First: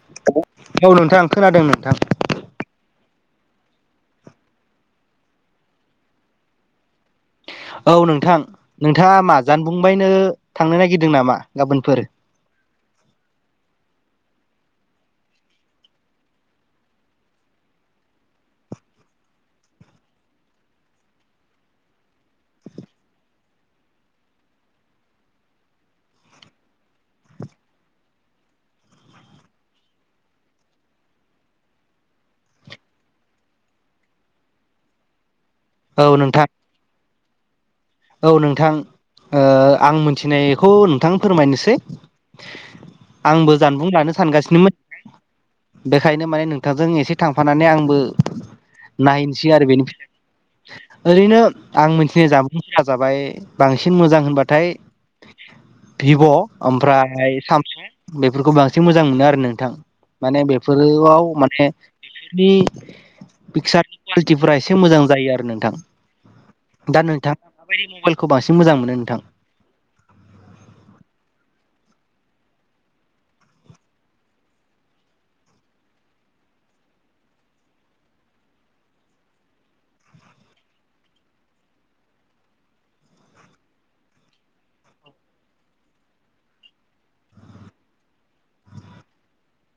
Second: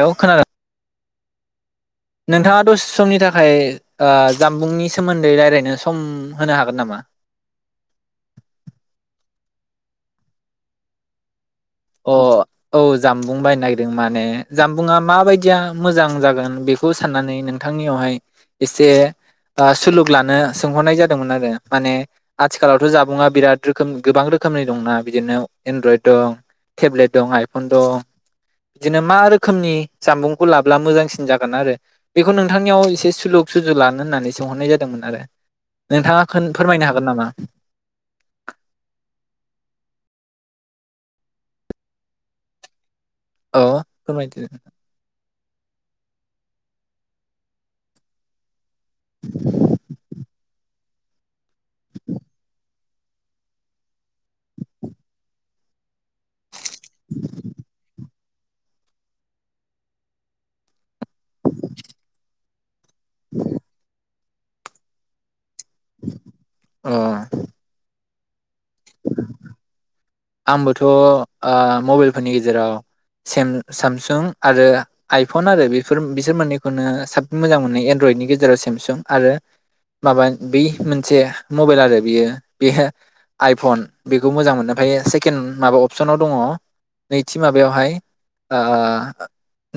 Hello खोनादों औ नोंथां खोनादों नोंथां नोंथाङा दसे समनि थाखाय ओ जामबुंनि सोमोन्दै रायलायनो सम होनो हागोन नामा? औ नोंथां नोंथाङा मा जानबुंबायनो थांनो नागिरदों नामा? गाबोनफोर अ औ जामबुं बायनो नागिरदों माने जानबुंङा माबायदिया मोजां जागोन बेखौ साननानै नोंथांनियावहाय एसे सुलुग लानो सोंहरनाय जादोंमोन आरो माने आथिखालावथ' जामुुङा बिराद रोखोम गोबां रोखोमनि दंना बिदिनो एनड्रयद दं टेब्लेट दं आइफन दं बिदिनो मा रोखोमनि जामबुंखौ लाब्ला मोजांसिन जागोन आरो बेखौ नोंथांनियाव एसे सुलुग सुजु लानो होननानै सोंहरनाय जादोंमोन आरो औ नोंथाङा नोंथां फोरमायनो हागोन नामा? औ नोंथां ओ आं मिथिनायखौ नोंथां फोरमायनोसै आंबो औ जानबुं लानो फोरमायदो सानगासिनोमोन बे ओंखायनो माने नोंथांजों एसे थांफानानै आंबो नायनोसै आरो बेनिफ्राय औरैनो आं मिथिनाय जाम जाजाबाय बांसिन मोजां होनबाथाय भिभ' ओमफ्राय सामसुं बेफोरखौ बांसिन मोजां मोनो आरो नोंथां माने बेफोर ओआव माने बिसिनि पिक्सार कुवालिटिफ्रा एसे मोजां जायो आरो नों थां अ दा नोंथां माबायदि मबाइलखौ बांसिन मोजां मोनो नोंथां आंबोथ' आ मबाइलफोरनि गेजेराव सेम सामसुं आरो आइफन आरो बेफोर बिसोर मोननैखौनो साबसिन मोजां मोनो एनड्रइडनि गेजेराव सेमसुं आरो माबा बै मोनसे मबाइल आरो बियो बे आइफन बेखौ मोजां मोनो। ओमफ्राय सेकेणड माबा अपसनाव दङ नैथि माबायावहाय ओ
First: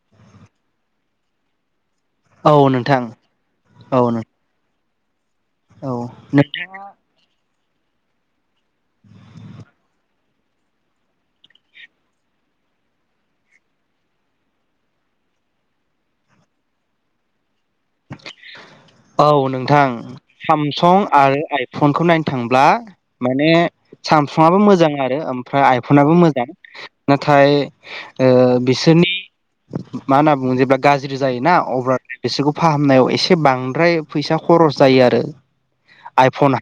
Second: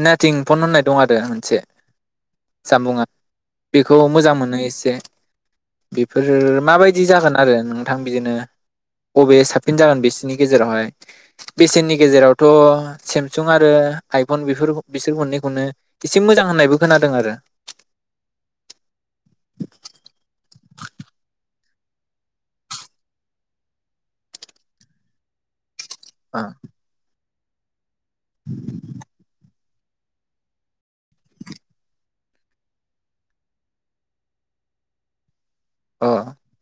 नाथिं फन होननाय दं आरो मोनसे औ नोंथां जामबुङा बेखौ औ नों मोजां मोनो एसे औ बेफोर नोंथां माबायदि जागोन आरो नोंथां बिदिनो बबे साब फिन जागोन बिसिनि गेजेरावहाय बेसेननि गेजेरावथ' सेमसुं आरो आइफन बेफोर बिसोर मोननैखौनो एसे मोजां होननायबो खोनादों आरो औ नोंथां सामसं आरो आइफनखौ नायनो थांब्ला माने सामसंआबो मोजां आरो ओमफ्राय आइ फनाबो अ मोजां ना थाइ ओ बिसोरनि मा होनना बुङो जेब्ला गाज्रि जायोना अब्ला बिसोरखौ फाहामनायाव एसे बांद्राय फैसा खरस जायो आरो अ आइफना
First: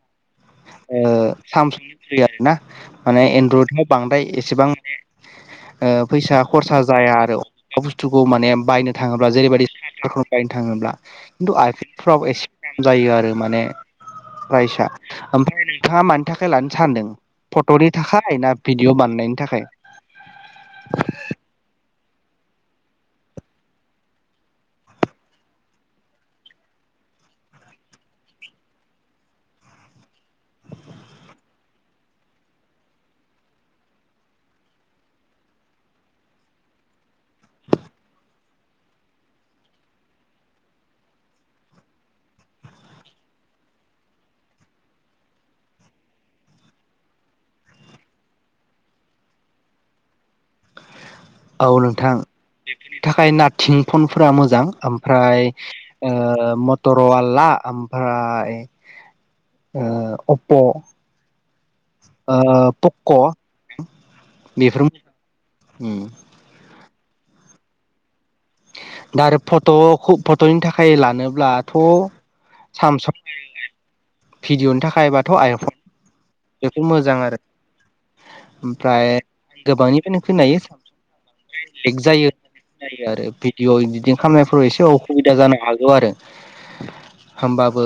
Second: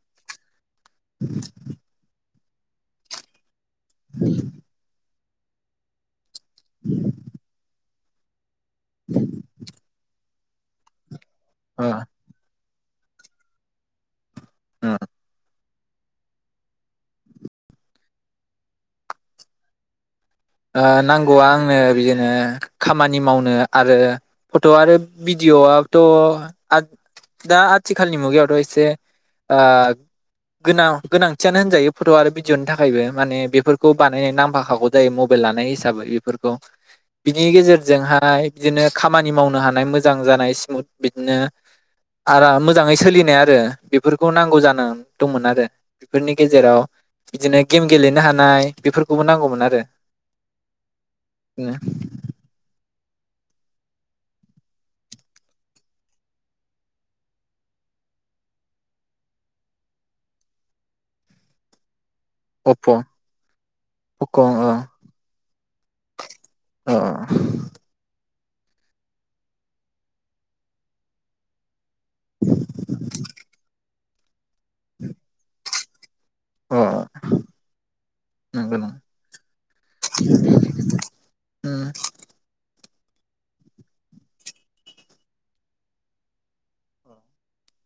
ओ सामसंनिफ्राय आरोना माने एनड्रइड [unintelligible] बांद्राय एसेबां माने ओ फैसा खरसा जाया आरो थुखौ माने बायनो थाङोब्ला जेरैबायदि [unintelligible] थाङोब्ला अ [unintelligible] [unintelligible] जायो आरो माने फ्रायसा उम ओमफ्राय ओरै थाङा मानि थाखाय लानो सानदों फट'नि थाखाय ना भिडिअ बानायनायनि थाखाय नांगौआ आंनो ओ बिदिनो खामानि मावनो आरो फट' आरो भिडिअ'आबोथ' आ दा आथिखालनि मुगायावथ' एसे ओ गोनां गोनांथियानो होनजायो फट' आरो भिडिअ'नि थाखायबो माने बेफोरखौ बानायनाय नांफाखागौ जायो मबाइ बेल लानाय हिसाबै बेफोरखौ बिनि गेजेरजोंहाय बिदिनो खामानि मावनो हानाय मोजां जानाय स्मुथ बिदिनो आरा मोजाङै सोलिनाय आरो बेफोरखौ नांगौ जाना दंमोन आरो बेफोरनि गेजेराव बिदिनो गेम गेलेनो हानाय बेफोरखौबो नांगौमोन आरो औ बिदिनो नोंथां थाखाय नाथिं फनफोरा मोजां ओमफ्राय ओ मटर'वला ओमफ्राय ओ अप्प' ओ अप्प' पक' पक' अ बेफोर उम अ अ अ दा आरो फट'खौ फट'नि थाखाय लानोब्लाथ' सामसं भिडिअनि थाखायबाथ' आयफन अ बेखौ मोजां आरो नंगौ नंगौ ओमफ्राय गोबांनिफ्रायनो उम [unintelligible] जायो जायो आरो भिडिअ' इदिटिं खामनायफोराव एसे अखुबिदा जानो हागौ आरो होमबाबो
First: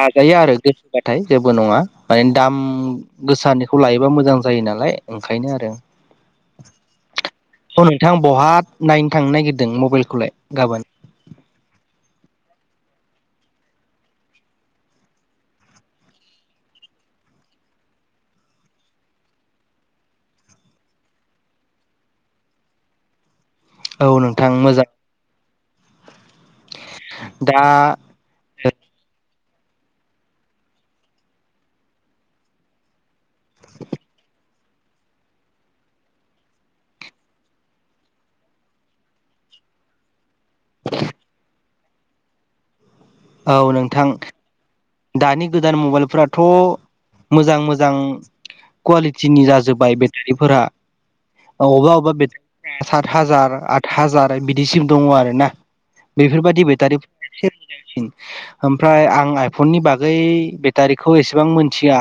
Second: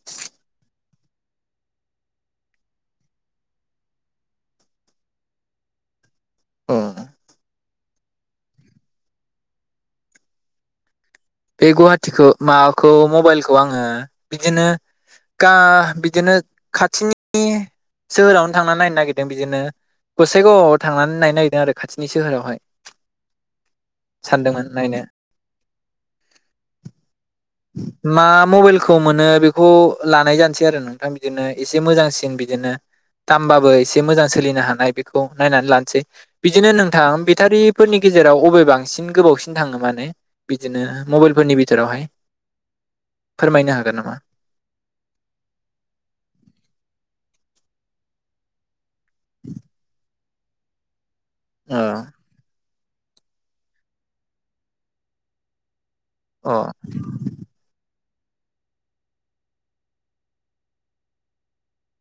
हाजायो आरो गोसोबाथाय जेबो नङा बाइन दाम गोसानिखौ लायोबा मोजां जायो नालाय ओंखायनो आरो अ औ नोंथां बहा नायनो थांनो नागिरदों मबाइलखौलाय गाबोन बे गुवाहाटिखौ माबाखौ मबाइलखौ आङो बिदिनो गा बिदिनो खाथिनि सोहोरावनो थांनानै नायनो नागिरदों बिदिनो गसाइगावआव थांनानै नायनो नागिरदों आरो खाथिनि सोहोरावहाय औ नोंथां सानदोंमोन मोजां नायनो [inaudible] मा मबाइल खौ मोनो बेखौ लानाय जानोसै आरो नोंथां बिदिनो एसे मोजांसिन बिदिनो दामबाबो एसे मोजां सोलिनो हानाय बेखौ नायनानै लानोसै बिदिनो नोंथां बेटारिफोरनि गेजेराव अबे बांसिन गोबावसिन थाङो माने बिदिनो मबाइलफोरनि बि जेरावहाय औ फोरमायनो हागोन नोंथां नामा दानि गोदान मबाइलफोराथ' मोजां मोजां कुवालिटिनि जाजोबाय बे रिफोरा अ अबा अबा बे सात हाजार आत हाजार बिदिसिम दङ आरो ना बेफोरबायदि अ बेटारिफ्रा [unintelligible] ओमफ्राय आं आइ फननि बागै बेटारिखौ एसेबां मोनथिया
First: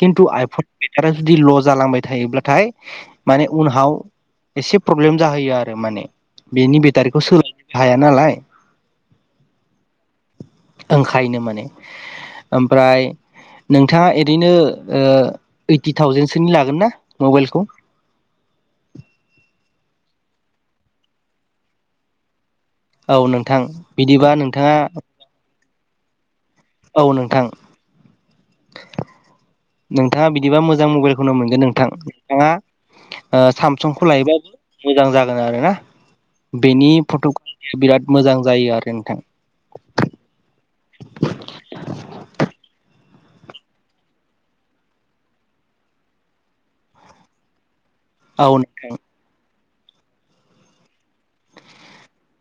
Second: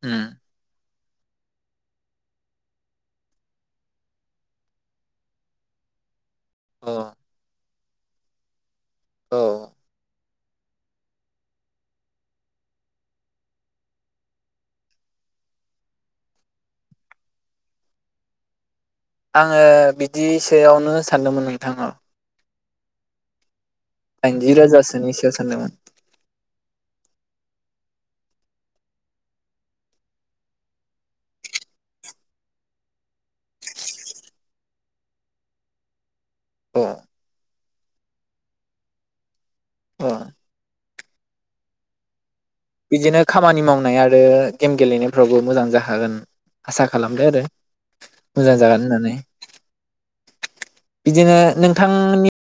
खिथु उम आइफन बेटारिया जुदि ल' जालांबाय थायोब्लाथाय माने उनाव एसे प्रब्लेम जाहैयो आरो माने बेनि अ बेटारिखौ सोलायनो हाया नालाय औ ओंखायनो माने ओमफ्राय नोंथाङा ओरैनो ओ ओइटि थावजेनसोनि लागोन ना मबाइलखौ? आङो बिदिसोआवनो सानदोंमोन नोंथां औ नोंथां बिदिबा दाइजि नोंथाङा रोजासोनिसो सानदोंमोन औ नोंथां नोंथाङा बिदिबा मोजां मबाइलखौनो मोनगोन नोंथां नोंथाङा ओ सामसुंखौ लायोबाबो मोजां जागोन आरोना अ बेनि फट' बिराद मोजां जायो आरो नोंथां अ बिदिनो खामानि मावनाय आरो गेम गेलेनायफ्रावबो मोजां जाखागोन आसा खालामदो आरो औ मोजां जागोन नोंथां होननानै बिदिनो नोंथांमोननि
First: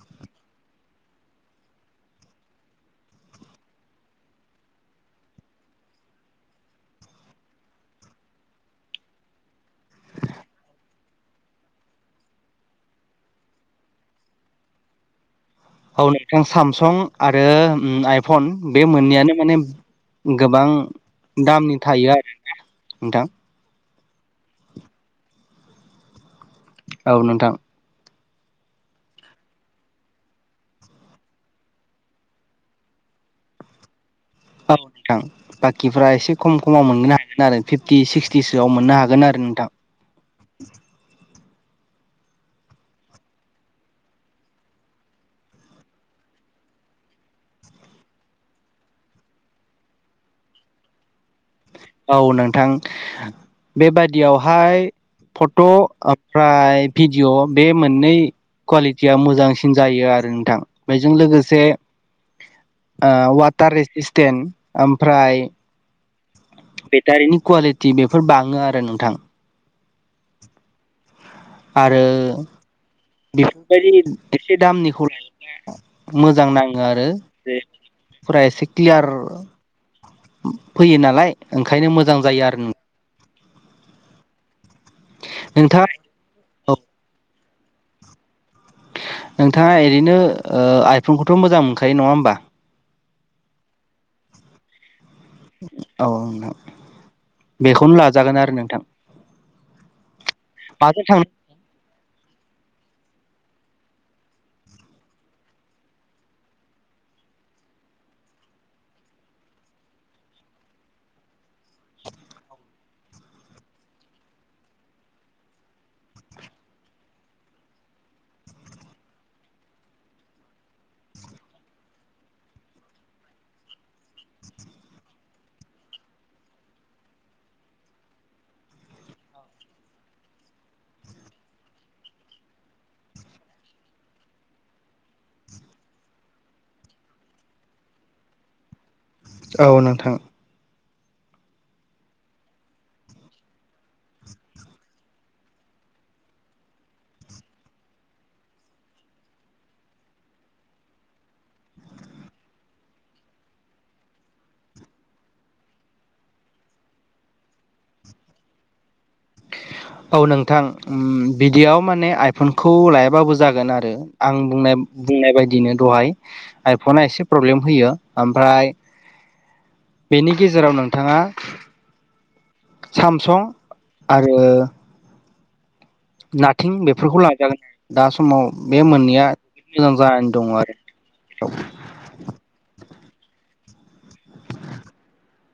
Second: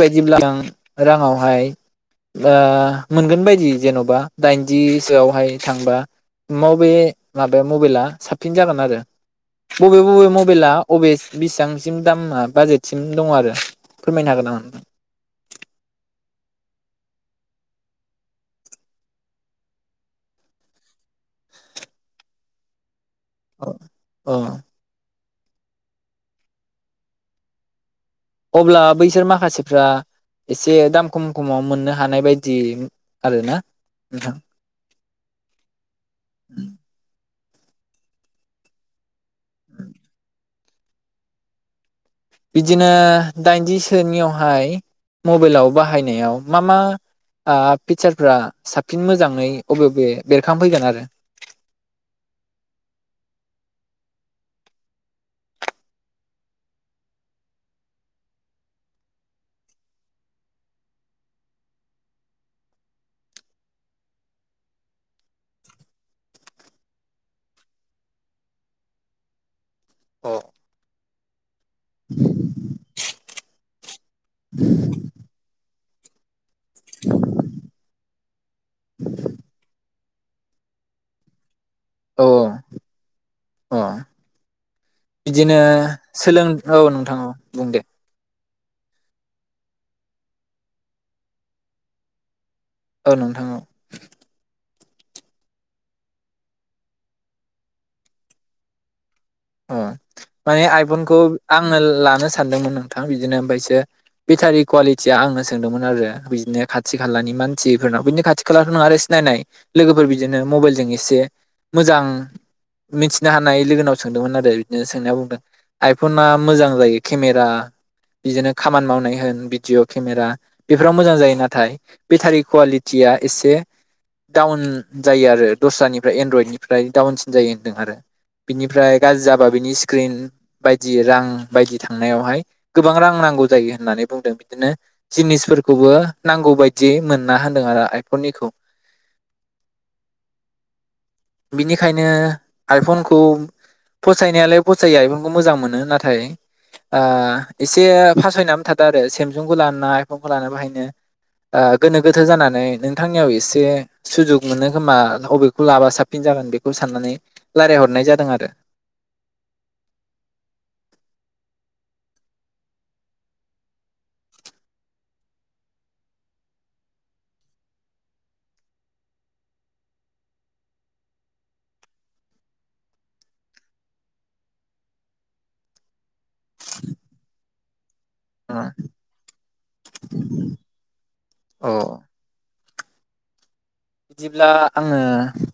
बादिब्ला आं राङावहाय ओ मोनगोन बायदि जेन'बा दाइनजिसोआवहाय थांबा बबे माबाया मबाइला साबसिन जागोन आरो बबे बबे मबाइला बबे बिसिबांसिम दामा बाजेटसिम दङ आरो फोरमायनो हागोन नामा? [inaudible] औ नोंथां सामसं आरो ओ आइफन बे मोननैयानो माने गोबां दामनि थायो आरो नोंथां अ औ नोंथां अब्ला बैसोर माखासेफ्रा एसे दाम खम खमाव मोननो हानाय बायदि आरो ना औ नोंथां बाखिफ्रा एसे खम खमाव मोनगोन हायो आरो फिफ्टि सिक्सटिसोआव मोननो हागोन आरो नोंथां बिदिनो दाइनजिसोनियावहाय मबाइलाव बाहायनायाव मा मा ओ फिचारफ्रा साबसिन मोजाङै बबे बबे बेरखांफैगोन आरो? औ नोंथां बेबादियावहाय फट' ओमफ्राय भिडिअ' बे मोननै कुवालिटिया मोजांसिन जायो आरो नोंथां बेजों लोगोसे वाटार एसिसटेन्ट ओमफ्राय बेटारिनि कुवालिटि बेफोर बाङो आरो नोंथां। अ आरो बेफोरबायदि एसे दामनिखौ लायोब्ला मोजां नाङो आरो जफोरा एसे क्लियार फैयो नालाय ओंखायनो मोजां औ जायो आरो। अ बिदिनो नोंथाङा सोलों औ नोंथां बुं दे नोंथाङा ओरैनो ओ आइफनखौथ' मोजां मोनखायो नङा होमबा? औ नोंथां औ औ नोंथां बेखौनो लाजागोन आरो नोंथां अ माने माजों आइफनखौ थांनो आङो लानो सानदोंमोन नोंथां बिदिनो ओमफ्राय सो बेटारि कवालि आं सोंदोंमोन आरो बिनो खाथि खालानि मानसिफोरनाव बिदि खाथि खाला नङा सिनायनाय लोगोफोर बिदिनो मबेल जों एसे मोजांथिनो हानाय लोगो सोंदोंमोन आरो बिदिनो सोंनाया बुंदों आइफना मोजां जायो केमेरा बिदिनो खामानि मावनाय होन भिडिअ' केमेरा बेफोराव मोजां जायो नाथाय बेटारि कुवालिटिया एसे डाउन जायो आरो दस्रानिफ्राय एनड्रयडनिफ्राय डाउनसिन जायो होनदों आरो बिनिफ्राय गाज्रि जाबा बिनि स्क्रिन बायदि रां बायदि थांनायावहाय गोबां रां नांगौ जायो होननानै बुंदों बिदिनो जिनिसफोरखौबो नांगौ बायदि मोनना होनदों आरो आइफननिखौ औ नोंथां बिनिखायनो आइफनखौ फसायनायालाय फसायो आइफनखौ मोजां मोनो नाथाय ओ एसे फासायनानै थादों आरो सेमसुंखौ लाना आइफनखौ लानो बाहायनो गोनो गोथो जानानै नोंथांनियाव एसे सुजुग मोनो खोमा बबेखौ लाबा साबसिन जागोन बेखौ साननानै रायल्लायहरनाय जादों आरो औ नोंथां बिदियाव माने आइफनखौ लायाबाबो जागोन आरो आं बुंनाय बुंनाय बायदिनो दहाय आइफना एसे प्रब्लेम होयो ओमफ्राय बेनि गेजेराव नोंथाङा सामसं आरो नाथिं बेफोरखौ लाजागोन दा समाव बे मोननैया मोजां जानानै दङ आरो अ बिदिब्ला आङो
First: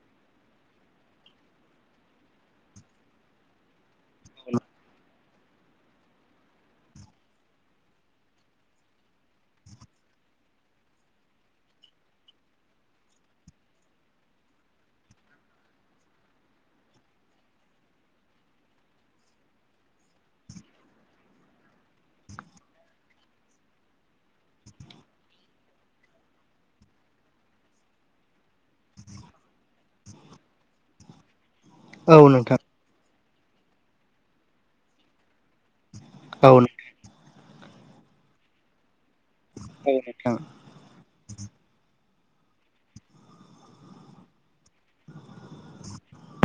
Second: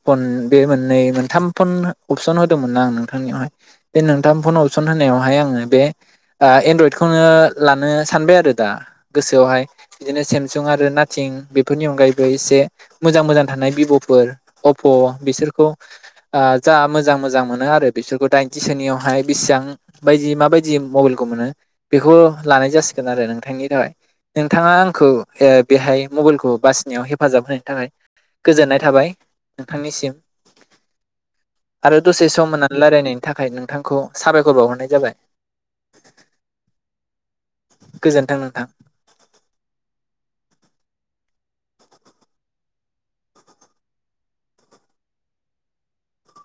फन बे मोननै मोनथाम फन अपसन होदोंमोनना आं नोंथांनियावहाय बे नोंथाम फन अपसन होनायावहाय आङो बे एनड्रइदखौनो लानो सानबाय आरो दा गोसोआवहाय बिदिनो सेमसुं आरो नाथिं बेफोरनि अनगायैबो एसे मोजां मोजां थानाय भिभ'फोर अप्प' बिसोरखौ आ जा मोजां मोजां मोनो आरो बिसोरखौ दाइनथिसोनियावहाय बेसिबां बायदि माबायदि मबाइलखौ मोनो बेखौ लानाय जासिगोन आरो नोंथांनि थाखाय नोंथाङा आंखौ बेहाय मबाइलखौ बासिनायाव हेफाजाब होनायनि थाखाय गोजोननाय थाबाय नोंथांनिसिम आरो औ दसे सम नोंथां होनानै रायलायनाय थाखाय नोंथांखौ साबायखर बावहरनाय जाबाय औ गोजोन्थों नोंथां औ नोंथां [inaudible]